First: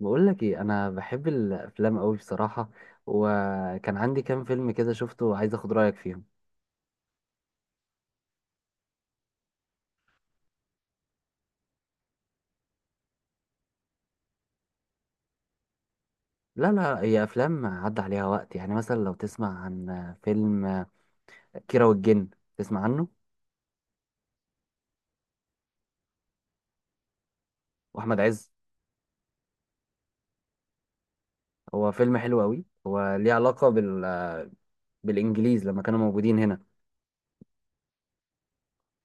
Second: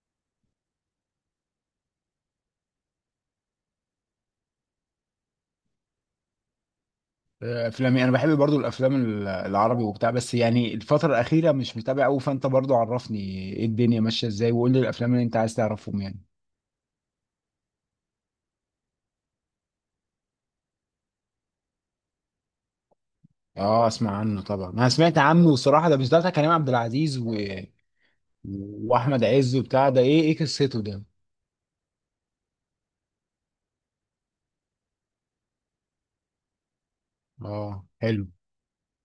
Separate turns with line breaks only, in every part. بقول لك ايه، انا بحب الافلام قوي بصراحه. وكان عندي كام فيلم كده شفته وعايز اخد رايك فيهم.
افلامي انا بحب برضو الافلام العربي وبتاع، بس يعني الفتره الاخيره مش متابع قوي، فانت برضو عرفني ايه الدنيا ماشيه ازاي وقول لي الافلام اللي انت عايز تعرفهم يعني.
لا هي افلام عدى عليها وقت، يعني مثلا لو تسمع عن فيلم كيرة والجن، تسمع عنه.
اه اسمع عنه طبعا، انا سمعت عنه وصراحه ده مش ده بتاع كريم عبد العزيز
واحمد عز.
واحمد عز وبتاع ده، ايه ايه قصته ده؟
هو فيلم حلو قوي، هو ليه علاقه بالانجليز لما كانوا موجودين هنا.
اه حلو.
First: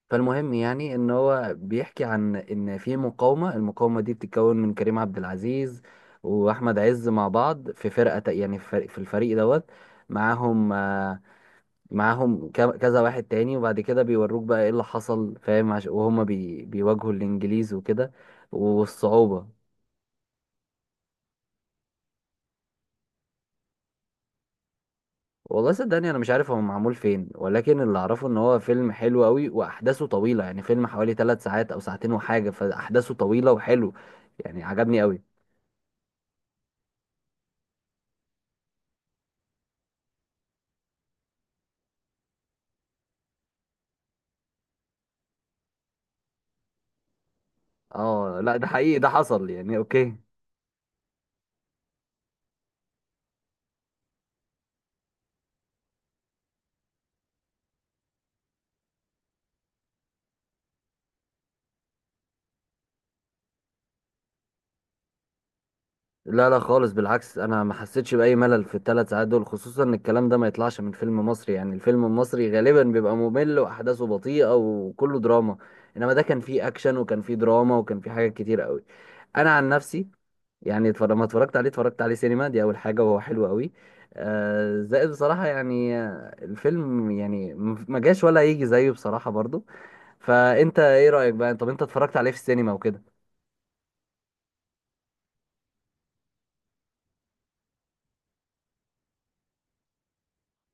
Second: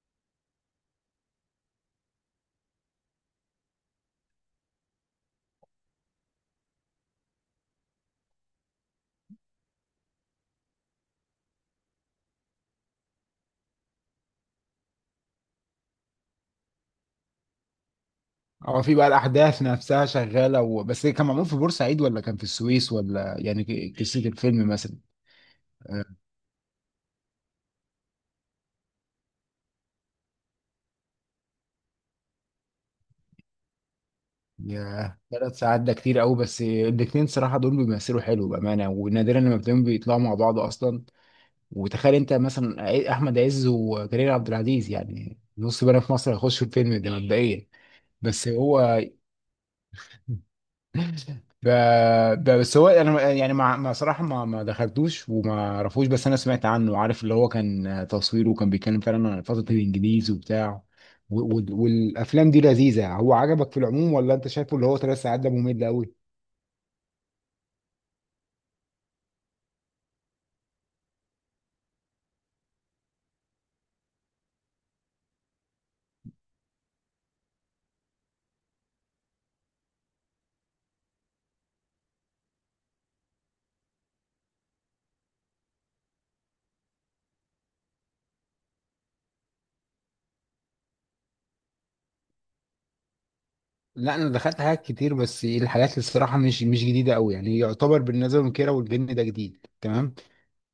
فالمهم يعني ان هو بيحكي عن ان في مقاومه، المقاومه دي بتتكون من كريم عبد العزيز واحمد عز مع بعض في فرقه، يعني في الفريق دوت. معاهم. معاهم كذا واحد تاني، وبعد كده بيوروك بقى ايه اللي حصل، فاهم وهما بيواجهوا الانجليز وكده،
اه في بقى
والصعوبة.
الاحداث نفسها شغاله بس إيه، كان معمول في بورسعيد ولا كان في السويس ولا يعني قصه الفيلم مثلا؟
والله صدقني انا مش عارف هو معمول فين، ولكن اللي اعرفه ان هو فيلم حلو قوي واحداثه طويلة، يعني فيلم حوالي ثلاث ساعات او ساعتين وحاجة، فاحداثه طويلة وحلو، يعني عجبني
ياه
قوي.
ثلاث ساعات ده كتير قوي، بس الاتنين صراحة دول بيمثلوا حلو بأمانة، ونادرا لما بتلاقيهم بيطلعوا مع بعض أصلا. وتخيل أنت مثلا أحمد عز وكريم عبد العزيز، يعني نص بنا في مصر هيخشوا الفيلم ده مبدئيا.
اه،
بس
لا ده حقيقي،
هو
ده حصل يعني. اوكي.
ب... بس هو انا يعني ما صراحه ما دخلتوش وما اعرفوش، بس انا سمعت عنه، عارف اللي هو كان تصويره وكان بيتكلم فعلا عن فتره الانجليز وبتاع. و... و... والافلام دي لذيذه. هو عجبك في العموم ولا انت شايفه اللي هو ثلاث ساعات ده ممل قوي؟
لا خالص، بالعكس انا ما حسيتش باي ملل في الثلاث ساعات دول، خصوصا ان الكلام ده ما يطلعش من فيلم مصري، يعني الفيلم المصري غالبا بيبقى ممل واحداثه بطيئه وكله دراما، انما ده كان فيه اكشن وكان فيه دراما وكان فيه حاجات كتير قوي. انا عن نفسي، يعني اتفرج، ما اتفرجت عليه، اتفرجت عليه سينما دي اول حاجه، وهو حلو قوي. آه زائد بصراحه، يعني الفيلم يعني ما جاش ولا يجي زيه بصراحه برضو. فانت ايه رايك بقى؟ طب انت اتفرجت عليه في السينما وكده؟
لا انا دخلت حاجات كتير، بس الحاجات اللي الصراحه مش جديده قوي، يعني يعتبر بالنسبه للكيره والجن ده جديد تمام.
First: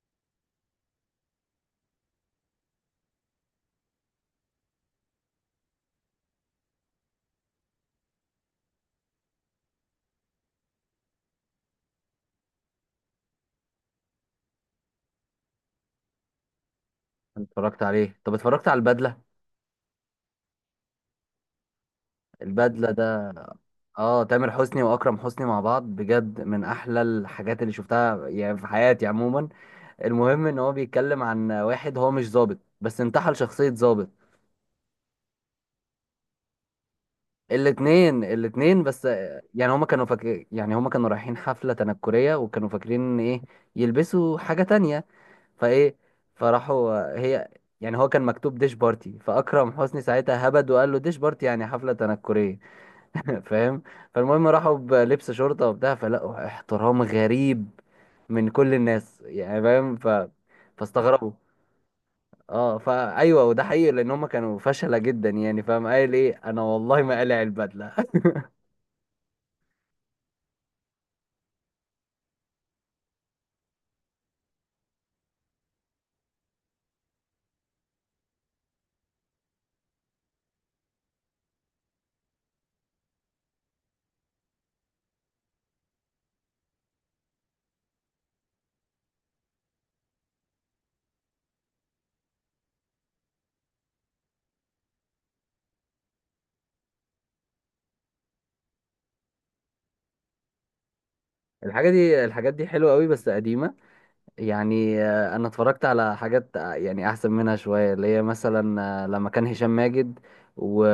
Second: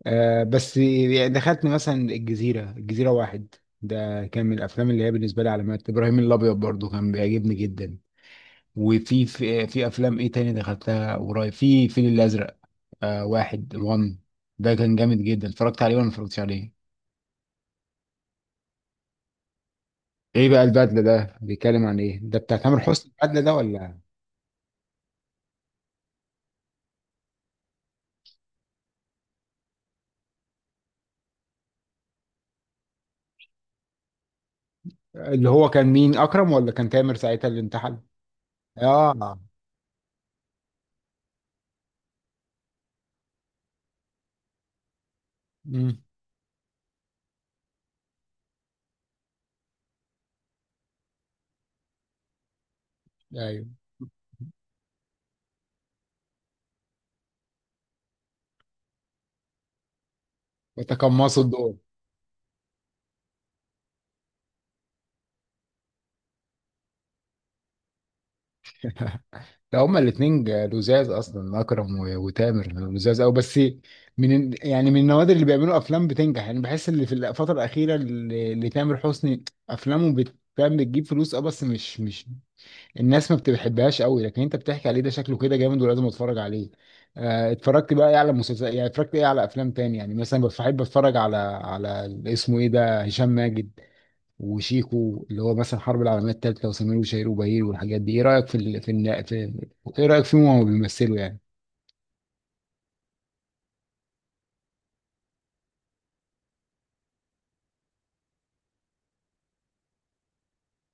آه بس يعني دخلت مثلا الجزيره، الجزيره واحد ده كان من الافلام اللي هي بالنسبه لي علامات، ابراهيم الابيض برضو كان بيعجبني جدا. وفي في, في افلام ايه تاني دخلتها قريب؟ في الفيل الازرق، آه واحد وان ده كان جامد جدا، اتفرجت عليه ولا ما اتفرجتش عليه؟
اتفرجت عليه. طب اتفرجت على البدله؟
ايه بقى البدله ده بيتكلم عن ايه؟ ده بتاع تامر
البدله
حسني
ده،
البدله ده ولا؟
اه، تامر حسني واكرم حسني مع بعض، بجد من احلى الحاجات اللي شفتها يعني في حياتي عموما. المهم ان هو بيتكلم عن واحد هو مش ظابط، بس انتحل شخصية ظابط.
اللي هو كان مين، اكرم ولا كان تامر ساعتها اللي انتحل؟
الاتنين، الاتنين بس.
اه.
يعني هما كانوا فاكر، يعني هما كانوا رايحين حفلة تنكرية، وكانوا فاكرين ان ايه، يلبسوا حاجة تانية. فايه،
امم
فراحوا هي، يعني هو كان مكتوب ديش بارتي، فاكرم حسني ساعتها هبد وقال له ديش بارتي يعني حفلة تنكرية.
ايوه.
فاهم؟ فالمهم راحوا بلبس شرطة وبتاع، فلقوا احترام غريب من كل الناس، يعني فاهم، فاستغربوا.
وتقمصوا الدور.
اه، فايوه، وده حقيقي لان هم كانوا فشلة جدا، يعني فاهم، قايل ايه، انا والله ما قلع البدلة.
ده هما الاثنين لزاز اصلا، اكرم وتامر، لزاز قوي. بس يعني من النوادر اللي بيعملوا افلام بتنجح، يعني بحس اللي في الفتره الاخيره اللي تامر حسني افلامه فاهم بتجيب فلوس، اه بس مش الناس ما بتحبهاش قوي، لكن انت بتحكي عليه ده شكله كده جامد ولازم اتفرج عليه. اتفرجت بقى ايه على مسلسل؟ يعني اتفرجت ايه على افلام تاني؟ يعني مثلا بحب اتفرج على على اسمه ايه ده، هشام ماجد وشيكو اللي هو مثلا الحرب العالميه الثالثه وسمير وشهير وبهير والحاجات دي. ايه رايك في ال... في, الن- في ايه رايك فيهم وهما بيمثلوا يعني؟
الحاجة دي، الحاجات دي حلوة قوي بس قديمة. يعني انا اتفرجت على حاجات يعني احسن منها شويه، اللي هي مثلا لما كان هشام ماجد و...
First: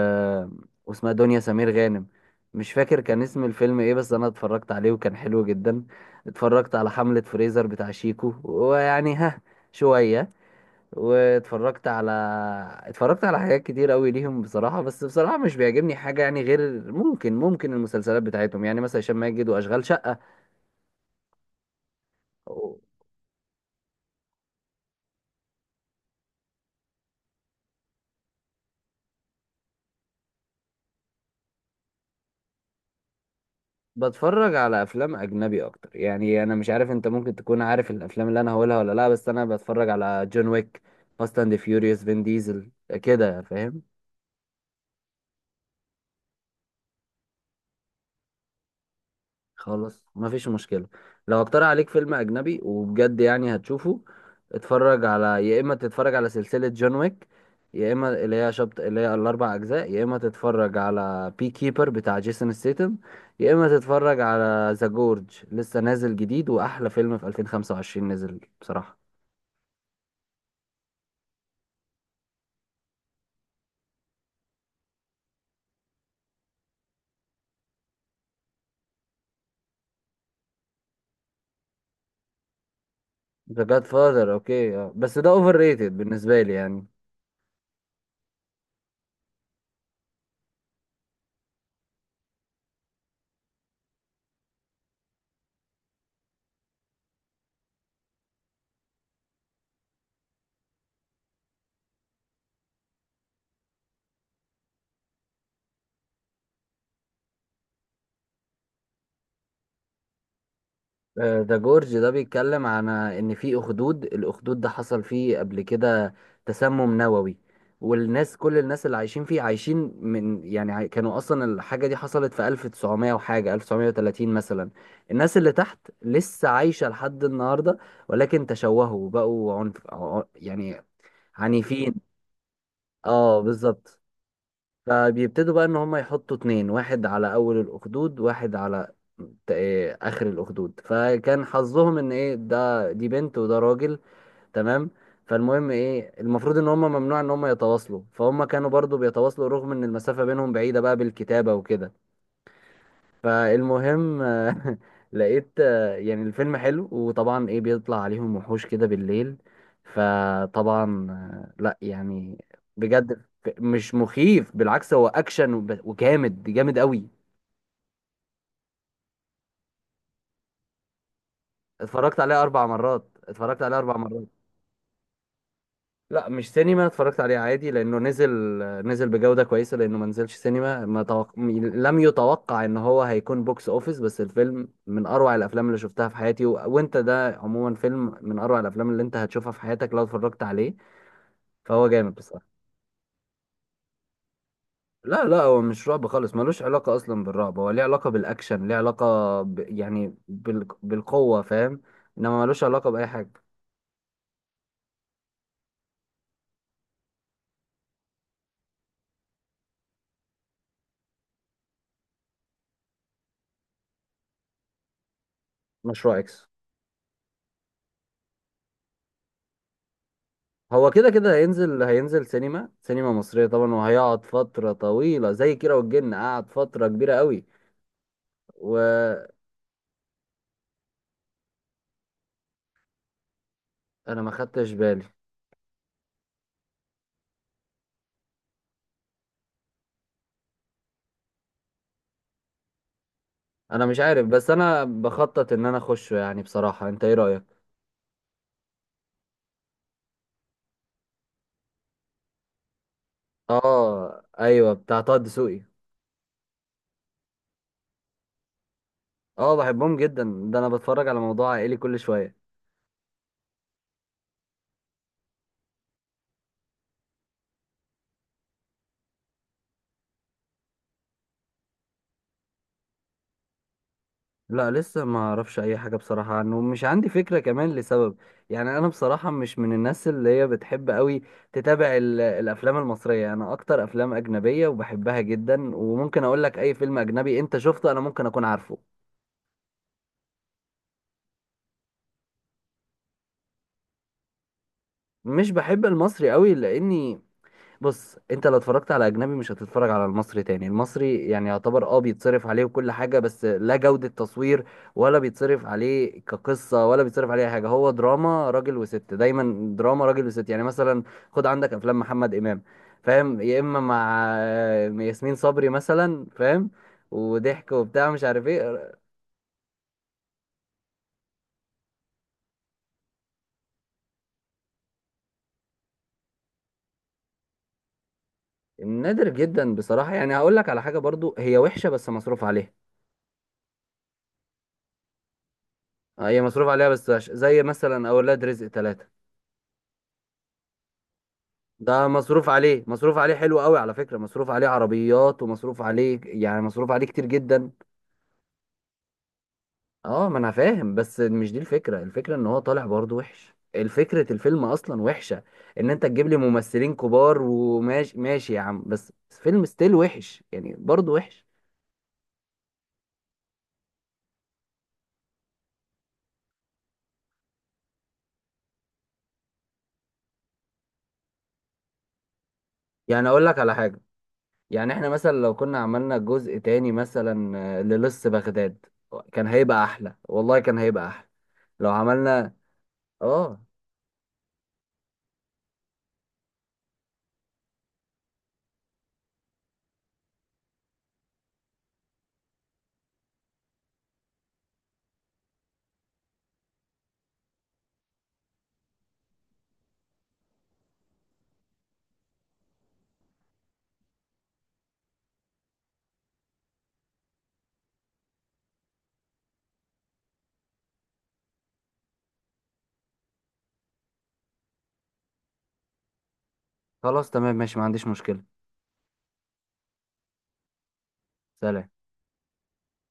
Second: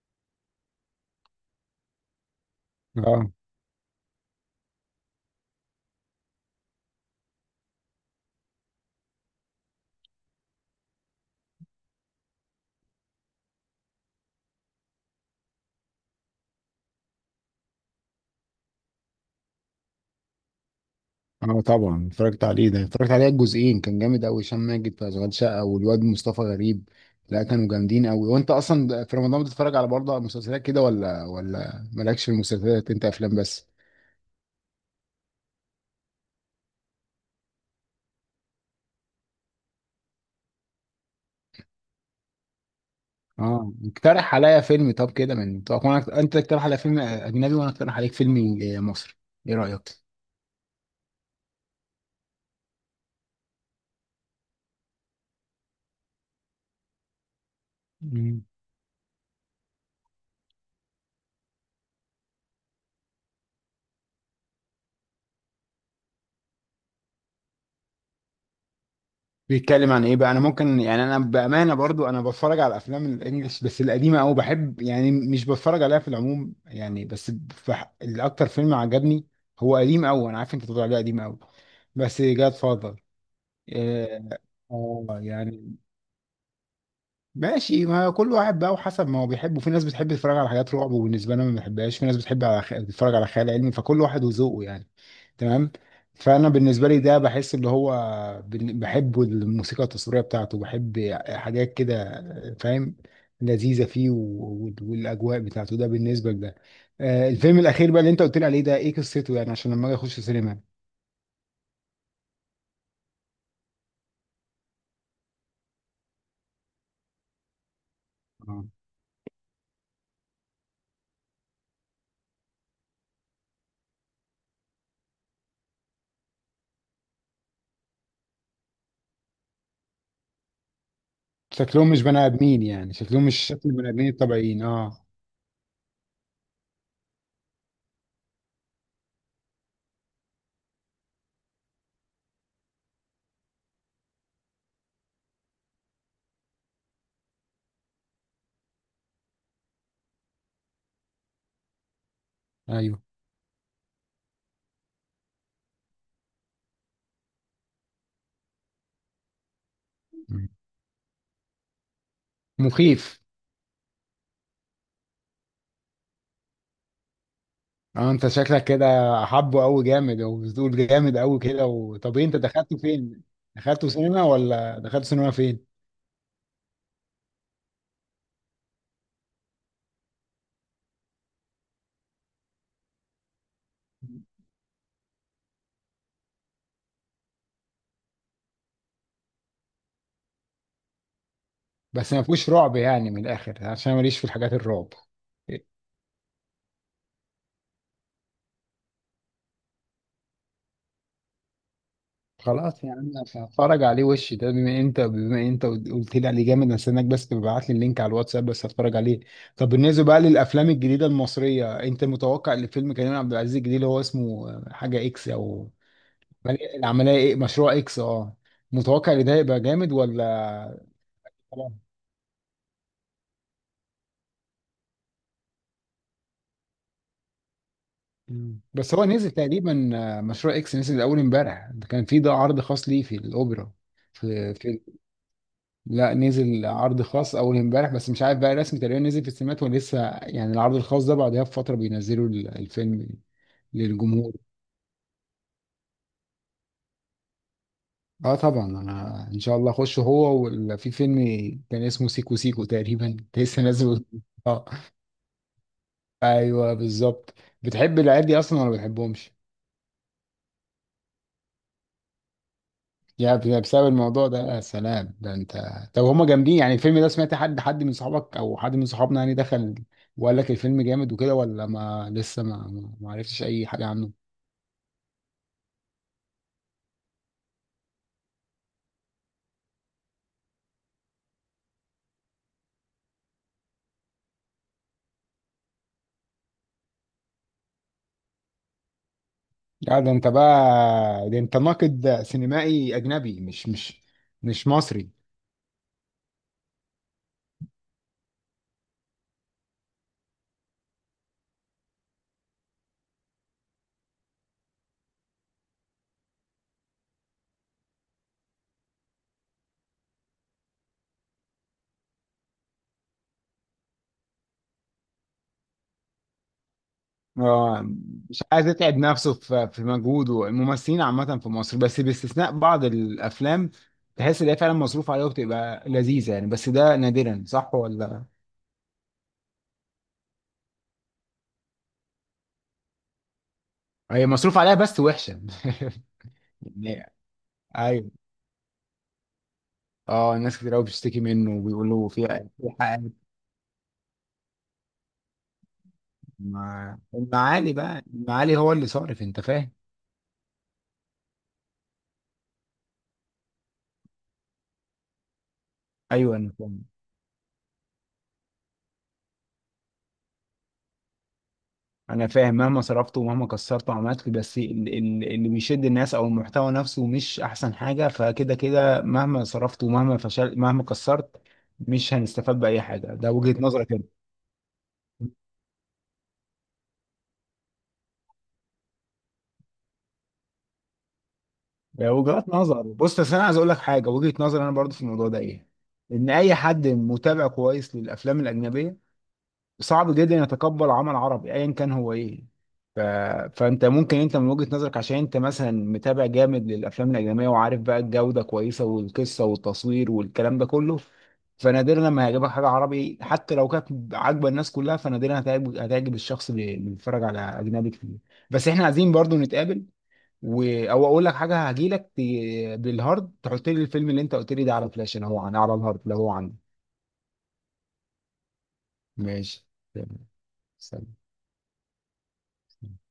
واسمها دنيا سمير غانم، مش فاكر كان
اه.
اسم الفيلم ايه، بس انا اتفرجت عليه وكان حلو جدا. اتفرجت على حملة فريزر بتاع شيكو ويعني ها، شويه. واتفرجت على، اتفرجت على حاجات كتير قوي ليهم بصراحه، بس بصراحه مش بيعجبني حاجه يعني، غير ممكن المسلسلات بتاعتهم، يعني مثلا هشام ماجد واشغال شقه.
اه طبعا اتفرجت عليه، ده اتفرجت عليها الجزئين، كان جامد قوي هشام ماجد في اشغال شقه والواد مصطفى غريب، لا كانوا جامدين قوي. وانت اصلا في رمضان بتتفرج على برضه مسلسلات كده ولا ولا مالكش في المسلسلات، انت افلام بس؟
بتفرج على افلام اجنبي اكتر، يعني انا مش عارف انت ممكن تكون عارف الافلام اللي انا هقولها ولا لا، بس انا بتفرج على جون ويك، فاست اند فيوريوس، فين ديزل، كده
اه
فاهم.
اقترح عليا فيلم، طب كده من طب وانا انت تقترح على فيلم اجنبي وانا اقترح عليك فيلم مصري، ايه رايك؟
خلاص مفيش مشكله. لو اقترح عليك فيلم اجنبي وبجد يعني هتشوفه، اتفرج على، يا اما تتفرج على سلسله جون ويك، يا اما اللي
مم.
هي شبط، اللي هي الاربع اجزاء، يا اما تتفرج على بي كيبر بتاع جيسون ستيتم، يا اما تتفرج على ذا جورج، لسه نازل جديد، واحلى فيلم في 2025 نزل بصراحه.
بيتكلم عن ايه بقى؟ انا ممكن يعني انا بامانه برضو انا بتفرج على الافلام الانجليش بس القديمه قوي، بحب يعني مش بتفرج عليها في العموم يعني. بس الاكتر فيلم عجبني هو قديم قوي، انا عارف انت بتقول عليه قديم قوي، بس جاد فاذر.
ذا جاد
اه.
فاذر، اوكي، اه بس
آه،
ده اوفر
يعني
ريتد بالنسبه لي يعني.
ماشي، ما كل واحد بقى وحسب ما هو بيحبه، في ناس بتحب تتفرج على حاجات رعب وبالنسبه لنا ما بحبهاش، في ناس بتحب تتفرج على خيال علمي، فكل واحد وذوقه يعني. تمام. فانا بالنسبه لي ده بحس اللي هو بحب الموسيقى التصويريه بتاعته، بحب حاجات كده فاهم، لذيذه فيه و... و- والاجواء بتاعته ده بالنسبه لده. آه، الفيلم الاخير بقى اللي انت قلت لي عليه ده ايه قصته يعني عشان لما اجي اخش سينما؟
ذا جورج ده بيتكلم عن ان في اخدود، الاخدود ده حصل فيه قبل كده تسمم نووي، والناس، كل
آه.
الناس اللي عايشين فيه عايشين من يعني كانوا اصلا الحاجه دي حصلت في 1900 وحاجه، 1930 مثلا. الناس اللي تحت لسه عايشه لحد النهارده، ولكن تشوهوا، بقوا عنف يعني
شكلهم
عنيفين.
مش بني ادمين يعني، شكلهم مش
اه
شكل البني
بالظبط.
ادمين الطبيعيين، اه.
فبيبتدوا بقى ان هم يحطوا اتنين، واحد على اول الاخدود، واحد على ت- إيه، اخر الاخدود، فكان حظهم ان ايه، ده دي بنت وده راجل. تمام. فالمهم ايه، المفروض ان هم ممنوع ان هم يتواصلوا، فهم كانوا برضو بيتواصلوا رغم ان المسافة بينهم بعيدة، بقى بالكتابة وكده.
ايوه.
فالمهم لقيت يعني الفيلم حلو، وطبعا ايه، بيطلع عليهم وحوش كده بالليل.
مم.
فطبعا لا يعني
مخيف.
بجد، مش مخيف، بالعكس هو اكشن وب- وجامد جامد قوي.
اه انت شكلك كده حبه قوي جامد، وبتقول جامد قوي كده. و... طب
اتفرجت
إيه انت
عليه اربع
دخلته
مرات،
فين؟
اتفرجت عليه
دخلته
اربع
سينما
مرات.
ولا دخلته سينما فين؟
لا مش سينما، اتفرجت عليه عادي لانه نزل، نزل بجودة كويسة، لانه ما نزلش سينما، ما توق... م- لم يتوقع ان هو هيكون بوكس اوفيس، بس الفيلم من اروع الافلام اللي شفتها في حياتي، وانت ده عموما فيلم من اروع الافلام اللي انت هتشوفها في حياتك لو اتفرجت عليه، فهو
بس
جامد
ما
بصراحة.
فيهوش رعب يعني من الاخر، عشان ماليش في الحاجات الرعب.
لا هو مش رعب خالص، ملوش علاقة اصلا بالرعب، هو ليه علاقة بالاكشن، ليه علاقة يعني بالقوة، فاهم، انما ملوش
خلاص
علاقة
يا
باي
عم،
حاجة.
هتفرج عليه. وش ده، بما انت بما انت قلت لي عليه جامد، استناك بس تبعت لي اللينك على الواتساب بس هتفرج عليه. طب بالنسبه بقى للافلام الجديده المصريه، انت متوقع ان فيلم كريم عبد العزيز الجديد اللي هو اسمه حاجه اكس او
مشروع اكس
العمليه ايه، مشروع اكس، اه متوقع ان ده هيبقى جامد ولا؟
هو كده كده
طبعا.
هينزل، هينزل سينما، سينما مصرية طبعا، وهيقعد فترة طويلة زي كيرة والجن قعد فترة كبيرة قوي.
مم. بس هو
وانا
نزل تقريبا، آه، مشروع اكس نزل اول امبارح، ده كان في ده عرض خاص ليه في الاوبرا.
ما
في
خدتش
في
بالي.
لا نزل عرض خاص اول امبارح، بس مش عارف بقى رسمي تقريبا نزل في السينمات ولا لسه، يعني العرض الخاص ده بعدها بفتره بينزلوا الفيلم
انا مش عارف،
للجمهور.
بس انا بخطط ان انا اخشه يعني بصراحة. انت ايه رأيك؟
اه طبعا، انا ان شاء الله اخش هو في فيلم كان اسمه سيكو سيكو تقريبا لسه نازل.
اه
اه
ايوه، بتاع طه دسوقي.
ايوه بالظبط. بتحب العيال دي اصلا ولا ما بتحبهمش؟
اه بحبهم جدا، ده انا بتفرج على موضوع عائلي كل شوية.
بسبب الموضوع ده يا سلام ده انت. طب هما جامدين يعني الفيلم ده؟ سمعت حد، حد من صحابك او حد من صحابنا يعني دخل وقال لك الفيلم جامد وكده؟ ولا ما لسه ما عرفتش اي حاجة عنه؟
لا لسه ما اعرفش اي حاجه بصراحه عنه، مش عندي فكره، كمان لسبب يعني، انا بصراحه مش من الناس اللي هي بتحب قوي تتابع الافلام المصريه، انا اكتر افلام اجنبيه وبحبها جدا، وممكن اقول لك اي فيلم اجنبي انت شفته انا ممكن اكون عارفه.
لا ده انت بقى، ده انت ناقد سينمائي اجنبي مش مصري.
مش بحب المصري قوي، لاني، بص انت لو اتفرجت على اجنبي مش هتتفرج على المصري تاني، المصري يعني يعتبر اه بيتصرف عليه وكل حاجة، بس لا جودة تصوير، ولا بيتصرف عليه كقصة، ولا بيتصرف عليه أي حاجة، هو دراما راجل وست، دايما دراما راجل وست، يعني مثلا خد عندك افلام محمد امام، فاهم، يا اما مع ياسمين صبري مثلا فاهم، وضحك
اه
وبتاع مش
مش
عارف
عايز
ايه.
يتعب نفسه في في مجهوده، الممثلين عامة في مصر، بس باستثناء بعض الافلام تحس ان هي فعلا مصروف عليها وبتبقى لذيذة يعني، بس ده نادرا، صح ولا؟
نادر جدا بصراحة، يعني هقول لك على حاجة برضو هي وحشة بس مصروف عليها.
هي مصروف عليها بس وحشة.
هي مصروف عليها بس
يعني-
زي مثلا
ايوه.
اولاد رزق ثلاثة.
اه ناس كتير قوي بتشتكي منه
ده
وبيقولوا في
مصروف
في
عليه،
حاجات.
مصروف عليه حلو قوي على فكرة، مصروف عليه عربيات، ومصروف عليه يعني، مصروف عليه كتير جدا.
المعالي بقى، المعالي هو اللي صارف، انت فاهم.
اه ما انا فاهم، بس مش دي الفكرة، الفكرة ان هو طالع برضه وحش، الفكرة الفيلم اصلا وحشة. ان انت تجيب
ايوه
لي
انا فاهم،
ممثلين كبار وماشي ماشي يا عم، بس فيلم ستيل وحش يعني برضه وحش.
انا فاهم، مهما صرفت ومهما كسرت وعملت، بس اللي بيشد الناس او المحتوى نفسه مش احسن حاجه، فكده كده مهما صرفت ومهما فشل مهما كسرت مش هنستفاد باي حاجه،
يعني
ده
اقول
وجهه
لك على
نظرك
حاجة،
انت.
يعني احنا مثلا لو كنا عملنا جزء تاني، مثلا للص بغداد، كان هيبقى احلى والله، كان هيبقى احلى لو
ده وجهات
عملنا.
نظر، بص بس انا عايز
اه
اقول لك حاجه، وجهه نظر انا برضو في الموضوع ده ايه، ان اي حد متابع كويس للافلام الاجنبيه صعب جدا يتقبل عمل عربي ايا كان هو ايه. ف... فانت ممكن انت من وجهة نظرك، عشان انت مثلا متابع جامد للافلام الاجنبيه وعارف بقى الجوده كويسه والقصه والتصوير والكلام ده كله، فنادرا لما هيعجبك حاجه عربي حتى لو كانت عاجبه الناس كلها، فنادرا هتعجب، هتعجب الشخص اللي بيتفرج على اجنبي كتير. بس احنا عايزين برضو نتقابل و... او اقول لك حاجه، هجيلك بالهارد، تحط لي الفيلم اللي انت قلت لي ده على فلاش، انا هو عن على الهارد لو هو عندي.
خلاص تمام ماشي، ما عنديش مشكلة.
ماشي. تمام. سلام.
سلام.